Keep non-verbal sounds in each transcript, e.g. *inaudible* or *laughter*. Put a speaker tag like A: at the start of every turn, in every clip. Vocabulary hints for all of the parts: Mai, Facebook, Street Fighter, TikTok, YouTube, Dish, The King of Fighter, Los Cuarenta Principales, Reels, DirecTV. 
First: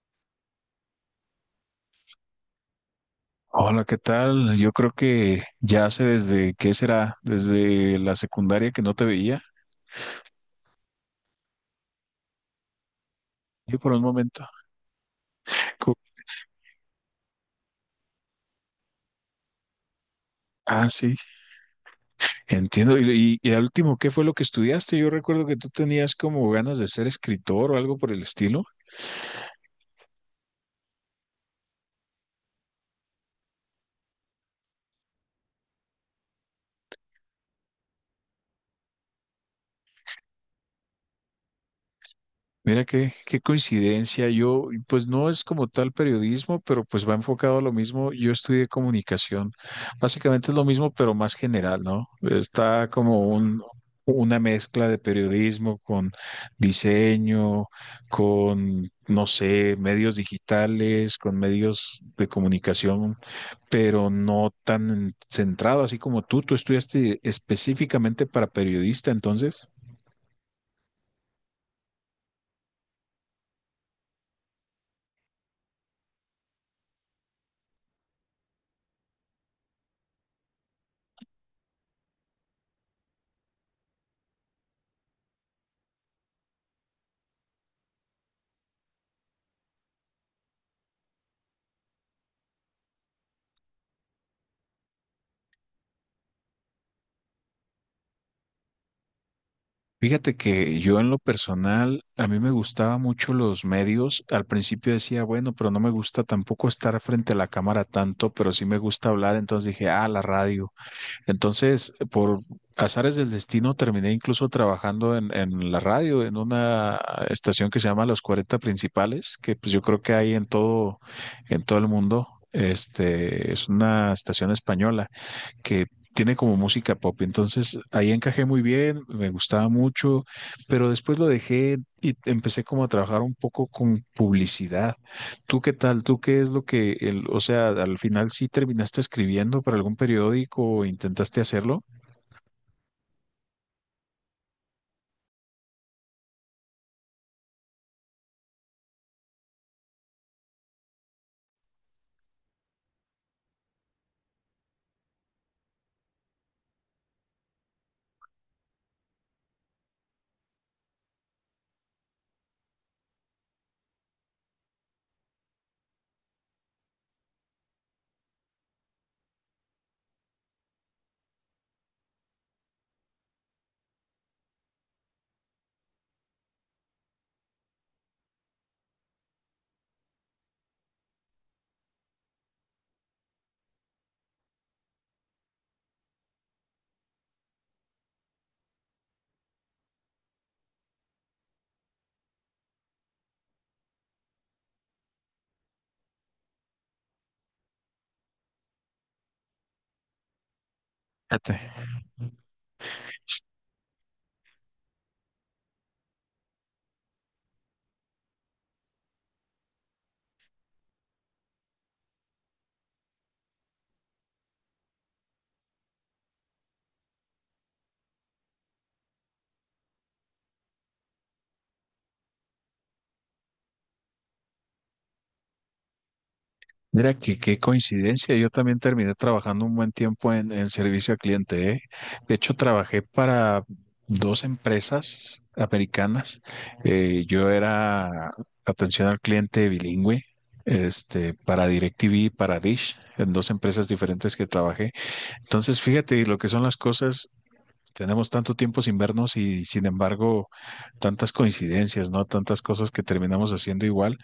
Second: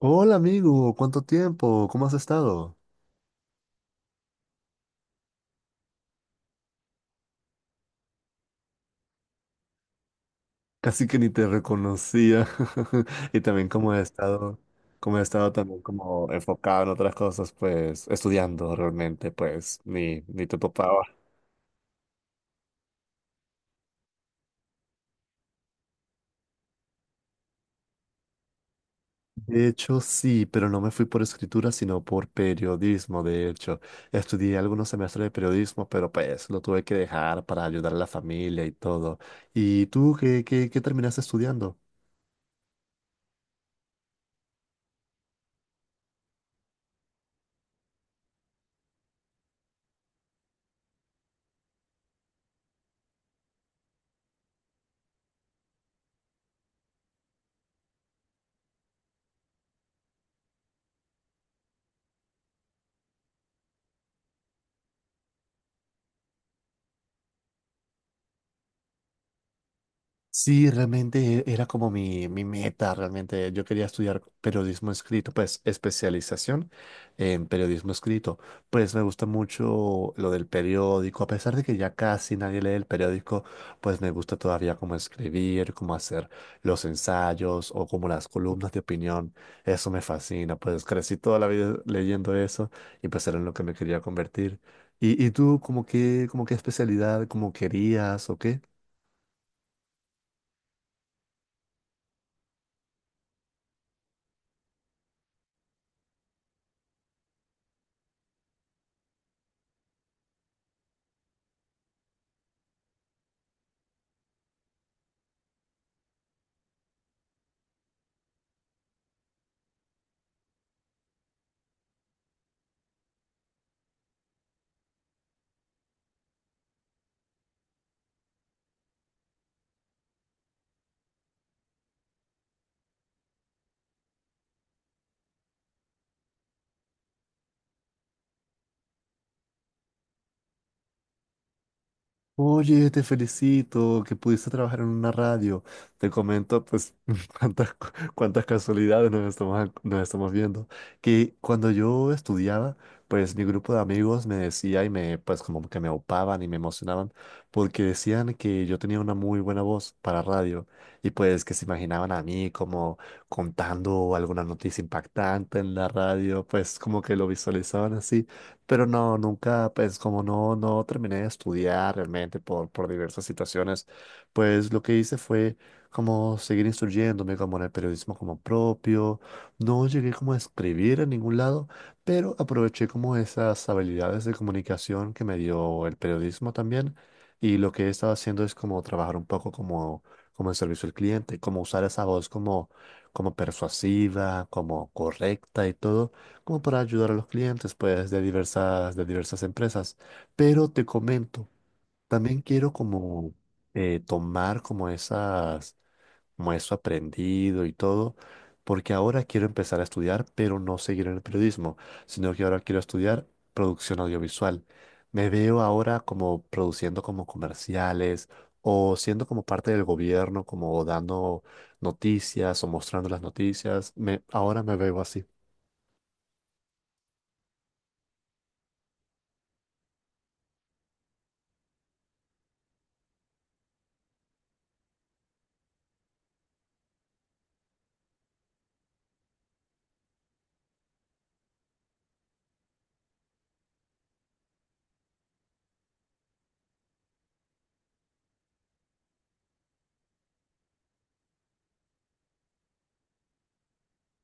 A: Hola amigo, ¿cuánto tiempo? ¿Cómo has estado?
B: Hola, ¿qué tal? Yo creo que ya hace desde, ¿qué será? Desde la secundaria que no te veía.
A: Casi que ni te reconocía. *laughs* Y también
B: Yo por un momento.
A: cómo he estado también
B: Co-
A: como enfocado en otras cosas, pues estudiando realmente, pues ni te
B: Ah, sí,
A: topaba.
B: entiendo. Y al último, ¿qué fue lo que estudiaste? Yo recuerdo que tú tenías como ganas de ser escritor o algo por el estilo.
A: De hecho, sí, pero no me fui por escritura, sino por periodismo, de hecho. Estudié algunos semestres de periodismo, pero pues lo tuve que dejar para ayudar a la familia y todo. ¿Y tú qué terminaste estudiando?
B: Mira qué, qué coincidencia. Yo, pues no es como tal periodismo, pero pues va enfocado a lo mismo. Yo estudié comunicación. Básicamente es lo mismo, pero más general, ¿no? Está como un, una mezcla de periodismo con diseño, con, no sé, medios digitales, con medios de comunicación, pero no tan centrado así como tú. Tú estudiaste específicamente para periodista, entonces.
A: Sí, realmente era como mi meta, realmente yo quería estudiar periodismo escrito, pues especialización en periodismo escrito. Pues me gusta mucho lo del periódico, a pesar de que ya casi nadie lee el periódico, pues me gusta todavía como escribir, como hacer los ensayos o como las columnas de opinión. Eso me fascina, pues crecí toda la vida leyendo eso y pues era en lo que me quería convertir. Y tú, como que, como qué especialidad, como querías o qué?
B: Fíjate que yo en lo personal, a mí me gustaba mucho los medios. Al principio decía, bueno, pero no me gusta tampoco estar frente a la cámara tanto, pero sí me gusta hablar. Entonces dije, ah, la radio. Entonces, por azares del destino, terminé incluso trabajando en la radio, en una estación que se llama Los 40 Principales, que pues yo creo que hay en todo el mundo. Este, es una estación española que tiene como música pop. Entonces ahí encajé muy bien, me gustaba mucho, pero después lo dejé y empecé como a trabajar un poco con publicidad. ¿Tú qué tal? ¿Tú qué es lo que, el, o sea, al final sí terminaste escribiendo para algún periódico o intentaste hacerlo?
A: Oye, te felicito que pudiste trabajar en una radio. Te comento, pues, *laughs* cuántas, cuántas casualidades nos estamos viendo. Que cuando yo estudiaba, pues mi grupo de amigos me decía y me, pues, como que me opaban y me emocionaban porque decían que yo tenía una muy buena voz para radio y pues que se imaginaban a mí como contando alguna noticia impactante en la radio, pues como que lo visualizaban así. Pero no, nunca, pues como no, no terminé de estudiar realmente por diversas situaciones, pues lo que hice fue como seguir instruyéndome como en el periodismo como propio. No llegué como a escribir en ningún lado, pero aproveché como esas habilidades de comunicación que me dio el periodismo también. Y lo que he estado haciendo es como trabajar un poco como, como en servicio al cliente, como usar esa voz como, como persuasiva, como correcta y todo como para ayudar a los clientes, pues, de diversas empresas. Pero te comento,
B: Fíjate.
A: también quiero como tomar como esas, como eso aprendido y todo, porque ahora quiero empezar a estudiar, pero no seguir en el periodismo, sino que ahora quiero estudiar producción audiovisual. Me veo ahora como produciendo como comerciales o siendo como parte del gobierno, como dando noticias o mostrando las noticias. Me, ahora me veo así.
B: Mira, que qué coincidencia. Yo también terminé trabajando un buen tiempo en servicio al cliente, ¿eh? De hecho, trabajé para dos empresas americanas. Yo era atención al cliente bilingüe, este, para DirecTV y para Dish, en dos empresas diferentes que trabajé. Entonces, fíjate lo que son las cosas. Tenemos tanto tiempo sin vernos y, sin embargo, tantas coincidencias, ¿no? Tantas cosas que terminamos haciendo igual.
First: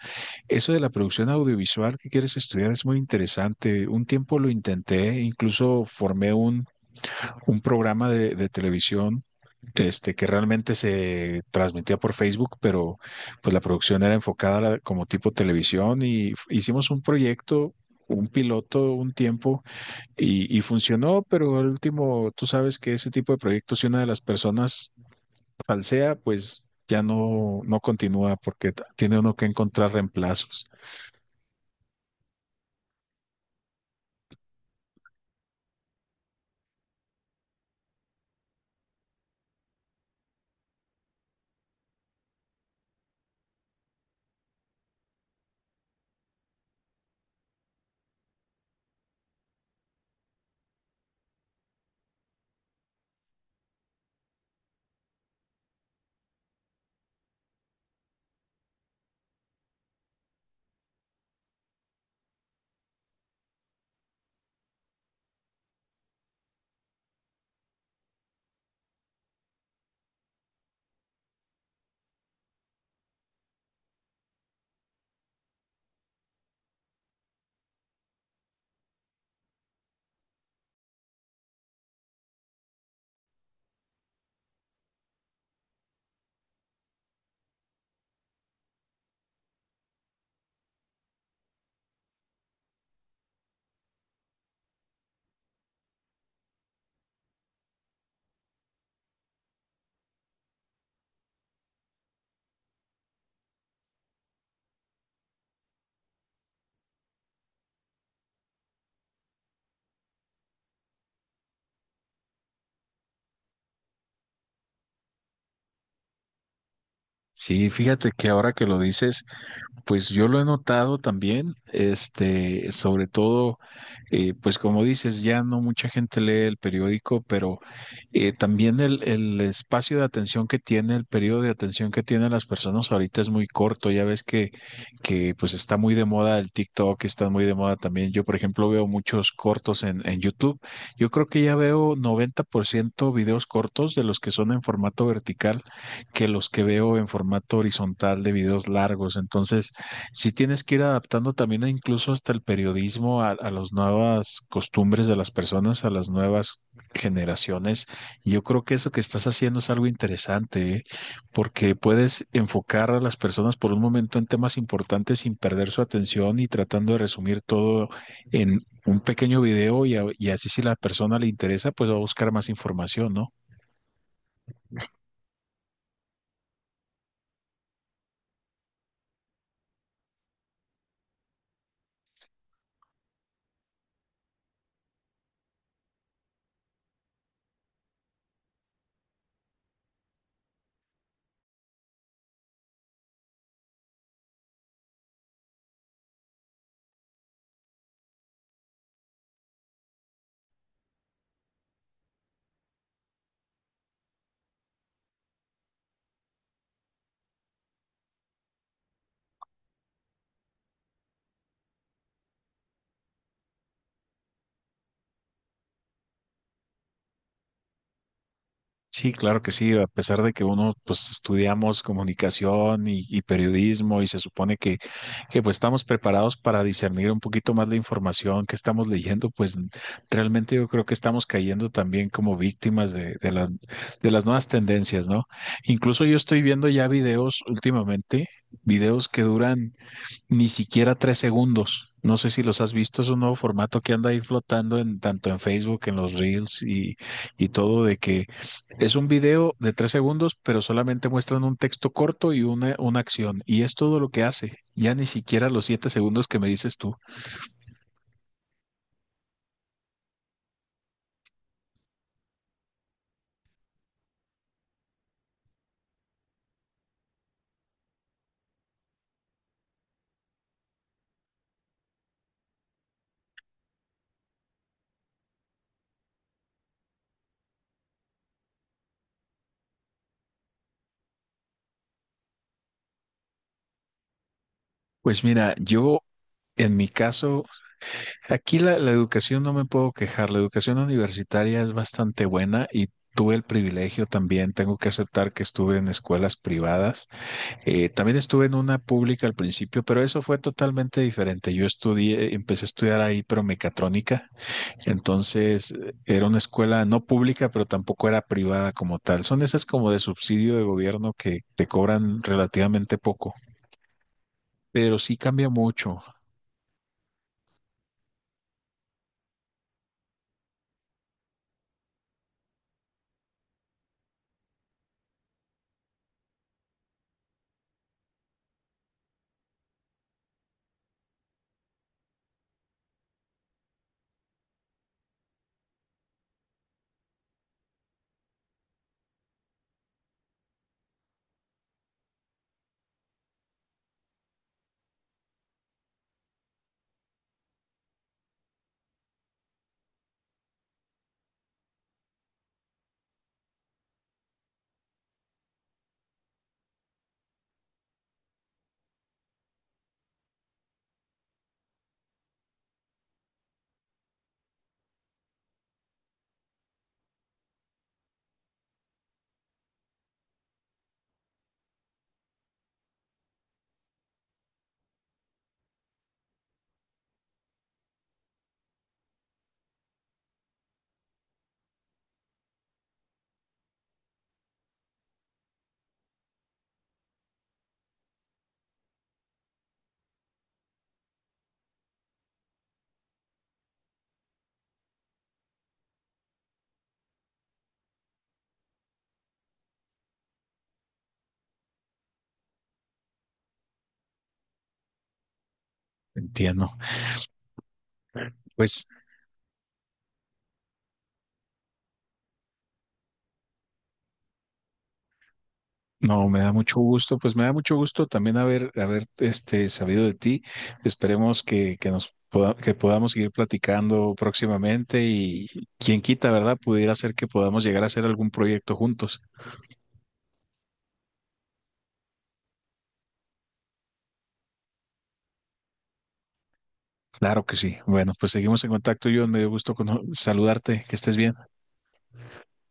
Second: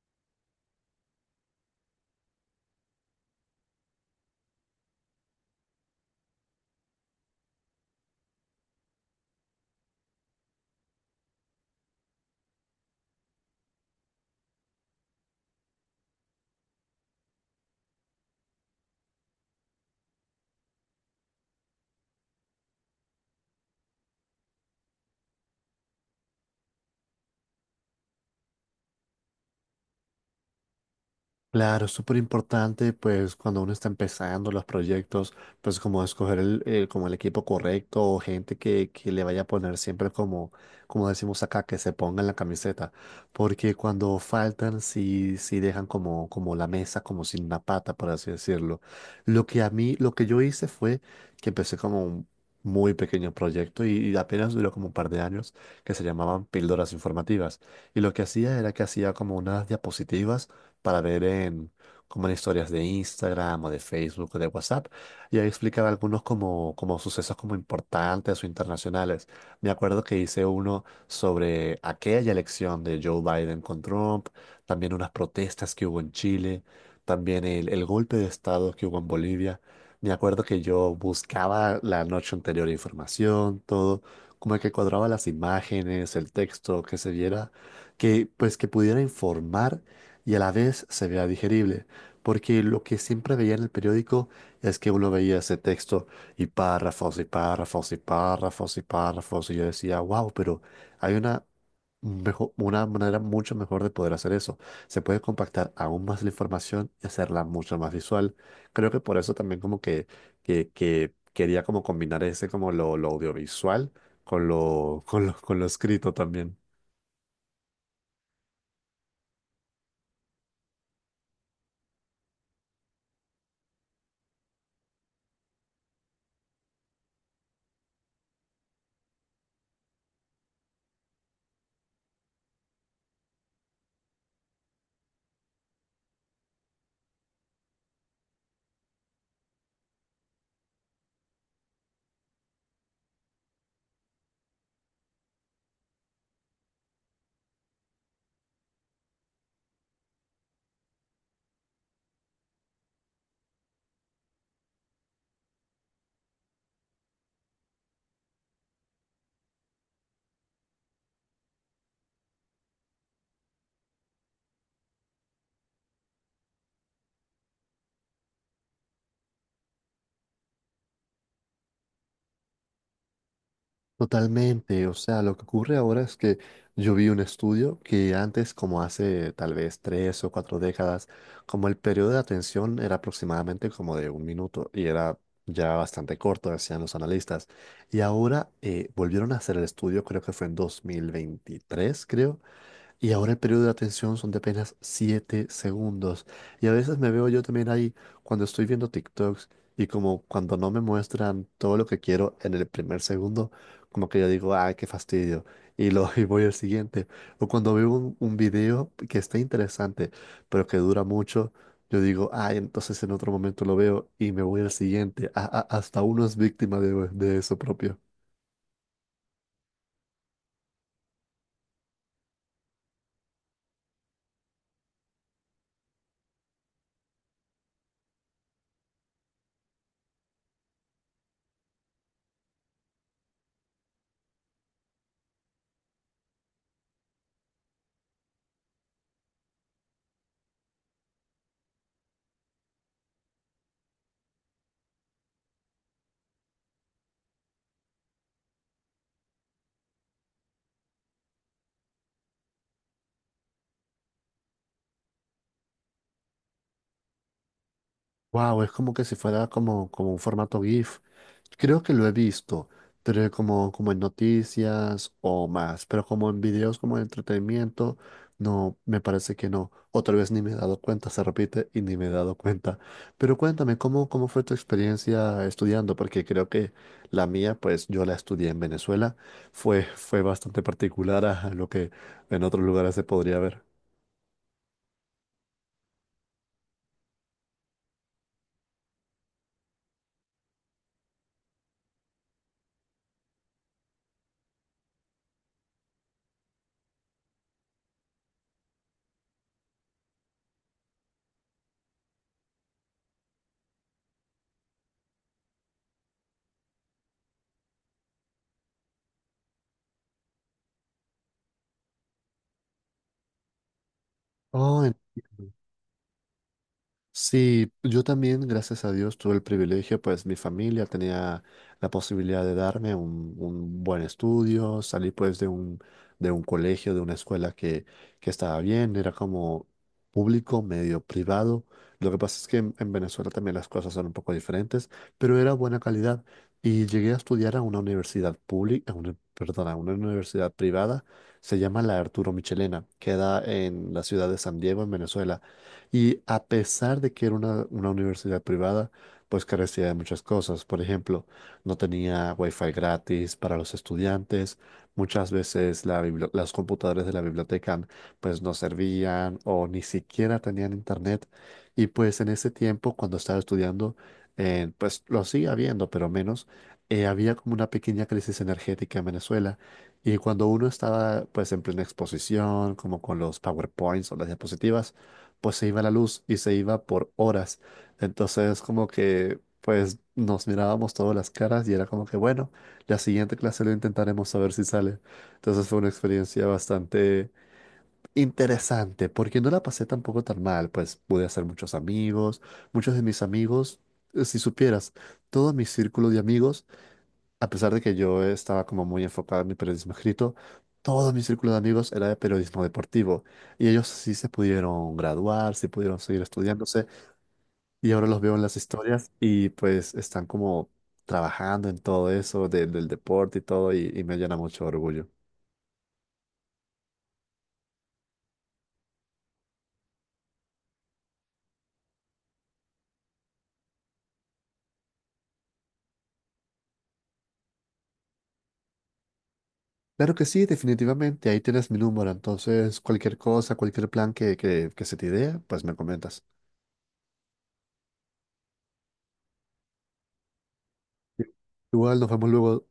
B: Eso de la producción audiovisual que quieres estudiar es muy interesante. Un tiempo lo intenté, incluso formé un programa de televisión este, que realmente se transmitía por Facebook, pero pues la producción era enfocada a como tipo televisión y hicimos un proyecto, un piloto, un tiempo y funcionó, pero al último, tú sabes que ese tipo de proyectos, si una de las personas falsea, pues ya no, no continúa porque tiene uno que encontrar reemplazos.
A: Claro, es súper importante, pues cuando uno está empezando los proyectos, pues como escoger el- como el equipo correcto o gente que le vaya a poner siempre como, como decimos acá, que se ponga en la camiseta, porque cuando faltan, sí, sí dejan como, como la mesa, como sin una pata, por así decirlo. Lo que a mí, lo que yo hice fue que empecé como un muy pequeño proyecto y apenas duró como un par de años, que se llamaban píldoras informativas. Y lo que hacía era que hacía como unas diapositivas para ver en, como en historias de Instagram o de Facebook o de WhatsApp, y ahí explicaba algunos como, como sucesos como importantes o internacionales. Me acuerdo que hice uno sobre aquella elección de Joe Biden con Trump, también unas protestas que hubo en Chile, también el golpe de estado que hubo en Bolivia. Me acuerdo que yo buscaba la noche anterior información, todo, como que cuadraba las imágenes, el texto, que se viera, que pues que pudiera informar y a la vez se vea digerible, porque lo que siempre veía en el periódico es que uno veía ese texto y párrafos y párrafos y párrafos y párrafos y yo decía, wow, pero hay una, mejo- una manera mucho mejor de poder hacer eso. Se puede compactar aún más la información y hacerla mucho más visual. Creo que por eso también como que, que quería como combinar ese como lo audiovisual con lo, con lo, con lo escrito también.
B: Sí, fíjate que ahora que lo dices, pues yo lo he notado también, este, sobre todo, pues como dices, ya no mucha gente lee el periódico, pero también el espacio de atención que tiene, el periodo de atención que tienen las personas ahorita es muy corto. Ya ves que pues está muy de moda el TikTok, está muy de moda también. Yo, por ejemplo, veo muchos cortos en YouTube. Yo creo que ya veo 90% videos cortos de los que son en formato vertical que los que veo en formato horizontal de videos largos. Entonces, sí tienes que ir adaptando también e incluso hasta el periodismo a las nuevas costumbres de las personas, a las nuevas generaciones. Y yo creo que eso que estás haciendo es algo interesante, ¿eh? Porque puedes enfocar a las personas por un momento en temas importantes sin perder su atención y tratando de resumir todo en un pequeño video y, y así si la persona le interesa, pues va a buscar más información, ¿no?
A: Totalmente, o sea, lo que ocurre ahora es que yo vi un estudio que antes, como hace tal vez tres o cuatro décadas, como el periodo de atención era aproximadamente como de un minuto y era ya bastante corto, decían los analistas. Y ahora volvieron a hacer el estudio, creo que fue en 2023, creo, y ahora el periodo de atención son de apenas 7 segundos. Y a veces me veo yo también ahí cuando estoy viendo TikToks y como cuando no me muestran todo lo que quiero en el primer segundo, como que yo digo, ah, qué fastidio. Y, lo, *laughs* y voy al siguiente. O cuando veo un video que está interesante, pero que dura mucho, yo digo, ay entonces en otro momento lo veo y me voy al siguiente. A- hasta uno es víctima de eso propio.
B: Sí, claro que sí, a pesar de que uno pues estudiamos comunicación y periodismo y se supone que pues estamos preparados para discernir un poquito más la información que estamos leyendo, pues realmente yo creo que estamos cayendo también como víctimas de las, de las nuevas tendencias, ¿no? Incluso yo estoy viendo ya videos últimamente, videos que duran ni siquiera 3 segundos. No sé si los has visto, es un nuevo formato que anda ahí flotando en tanto en Facebook, en los Reels y todo, de que es un video de 3 segundos, pero solamente muestran un texto corto y una acción. Y es todo lo que hace. Ya ni siquiera los 7 segundos que me dices tú.
A: Wow, es como que si fuera como, como un formato GIF. Creo que lo he visto, pero es como, como en noticias o más, pero como en videos como de entretenimiento, no, me parece que no. Otra vez ni me he dado cuenta, se repite y ni me he dado cuenta. Pero cuéntame, ¿cómo, cómo fue tu experiencia estudiando? Porque creo que la mía, pues yo la estudié en Venezuela, fue, fue bastante particular a lo que en otros lugares se podría ver.
B: Pues mira, yo en mi caso aquí la, la educación no me puedo quejar, la educación universitaria es bastante buena y tuve el privilegio también, tengo que aceptar que estuve en escuelas privadas. También estuve en una pública al principio, pero eso fue totalmente diferente. Yo estudié, empecé a estudiar ahí, pero mecatrónica, entonces era una escuela no pública, pero tampoco era privada como tal. Son esas como de subsidio de gobierno que te cobran relativamente poco.
A: Oh,
B: Pero sí cambia
A: entiendo.
B: mucho,
A: Sí, yo también, gracias a Dios, tuve el privilegio, pues mi familia tenía la posibilidad de darme un buen estudio, salí pues de un colegio, de una escuela que estaba bien, era como público, medio privado. Lo que pasa es que en Venezuela también las cosas son un poco diferentes, pero era buena calidad y llegué a estudiar a una universidad pública, a una, perdón, a una universidad privada, se llama la Arturo Michelena, queda en la ciudad de San Diego, en Venezuela. Y a pesar de que era una universidad privada, pues carecía de muchas cosas. Por ejemplo, no tenía wifi gratis para los estudiantes. Muchas veces la bibli- las computadoras de la biblioteca pues no servían o ni siquiera tenían internet. Y pues en ese tiempo, cuando estaba estudiando, pues lo sigue habiendo, pero menos. Había como una pequeña crisis energética en Venezuela y cuando uno estaba pues en plena exposición, como con los PowerPoints o las diapositivas, pues se iba la luz y se iba por horas. Entonces como que pues nos mirábamos todas las caras y era como que bueno, la siguiente clase lo intentaremos a ver si sale. Entonces fue una experiencia bastante interesante porque no la pasé tampoco tan mal, pues pude hacer muchos amigos, muchos de mis amigos, si supieras, todo mi círculo de amigos a pesar de que yo estaba como muy enfocado en mi periodismo escrito, todo mi círculo de amigos era de periodismo deportivo y ellos sí se pudieron graduar, sí pudieron seguir
B: entiendo.
A: estudiándose y ahora los veo en las
B: Pues
A: historias y pues están como trabajando en todo eso de- del deporte y todo y me llena mucho de orgullo.
B: no, me da mucho gusto, pues me da mucho gusto también haber, haber este, sabido de ti. Esperemos que nos que podamos seguir platicando próximamente y quien quita, ¿verdad? Pudiera ser que podamos llegar a hacer algún proyecto juntos.
A: Claro que sí, definitivamente, ahí tienes mi número, entonces cualquier cosa, cualquier plan que, que se te idea, pues me comentas.
B: Claro que sí. Bueno, pues seguimos en contacto, John. Me dio gusto saludarte. Que estés bien.
A: Igual nos vemos luego.